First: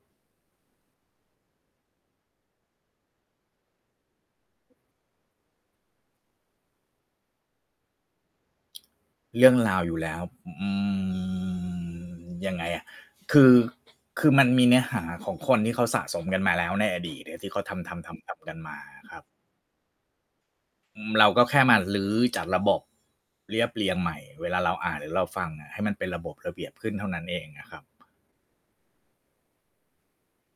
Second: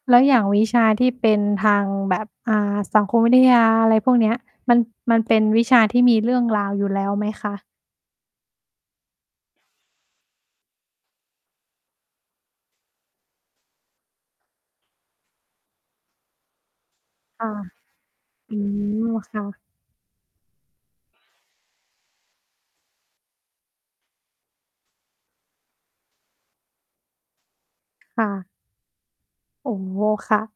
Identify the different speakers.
Speaker 1: แล้วอย่างวิชาที่เป็นทางแบบ อ่า สังคมวิทยา อะไรพวกเนี้ย มัน มันเป็นวิชาที่มีเรื่องราวอยู่แล้วไหมคะ?
Speaker 2: เรื่องราวอยู่แล้ว อืม ยังไงอะ คือ คือมันมีเนื้อหาของคนที่เขาสะสมกันมาแล้วในอดีตอะ
Speaker 1: อ
Speaker 2: ท
Speaker 1: า
Speaker 2: ี่เขาทำ ๆ ๆ ๆ ก
Speaker 1: อ
Speaker 2: ั
Speaker 1: ื
Speaker 2: นมาค
Speaker 1: ม
Speaker 2: รับ
Speaker 1: ค่ะ
Speaker 2: อืม เราก็แค่มารื้อจากระบบ เรียบเรียงใหม่ เวลาเราอ่าน หรือเราฟังอะ ให้มันเป็นระบบระเบียบขึ้นเท่านั้นเองอะครับ
Speaker 1: ค่ะ โอ้โฮ ค่ะ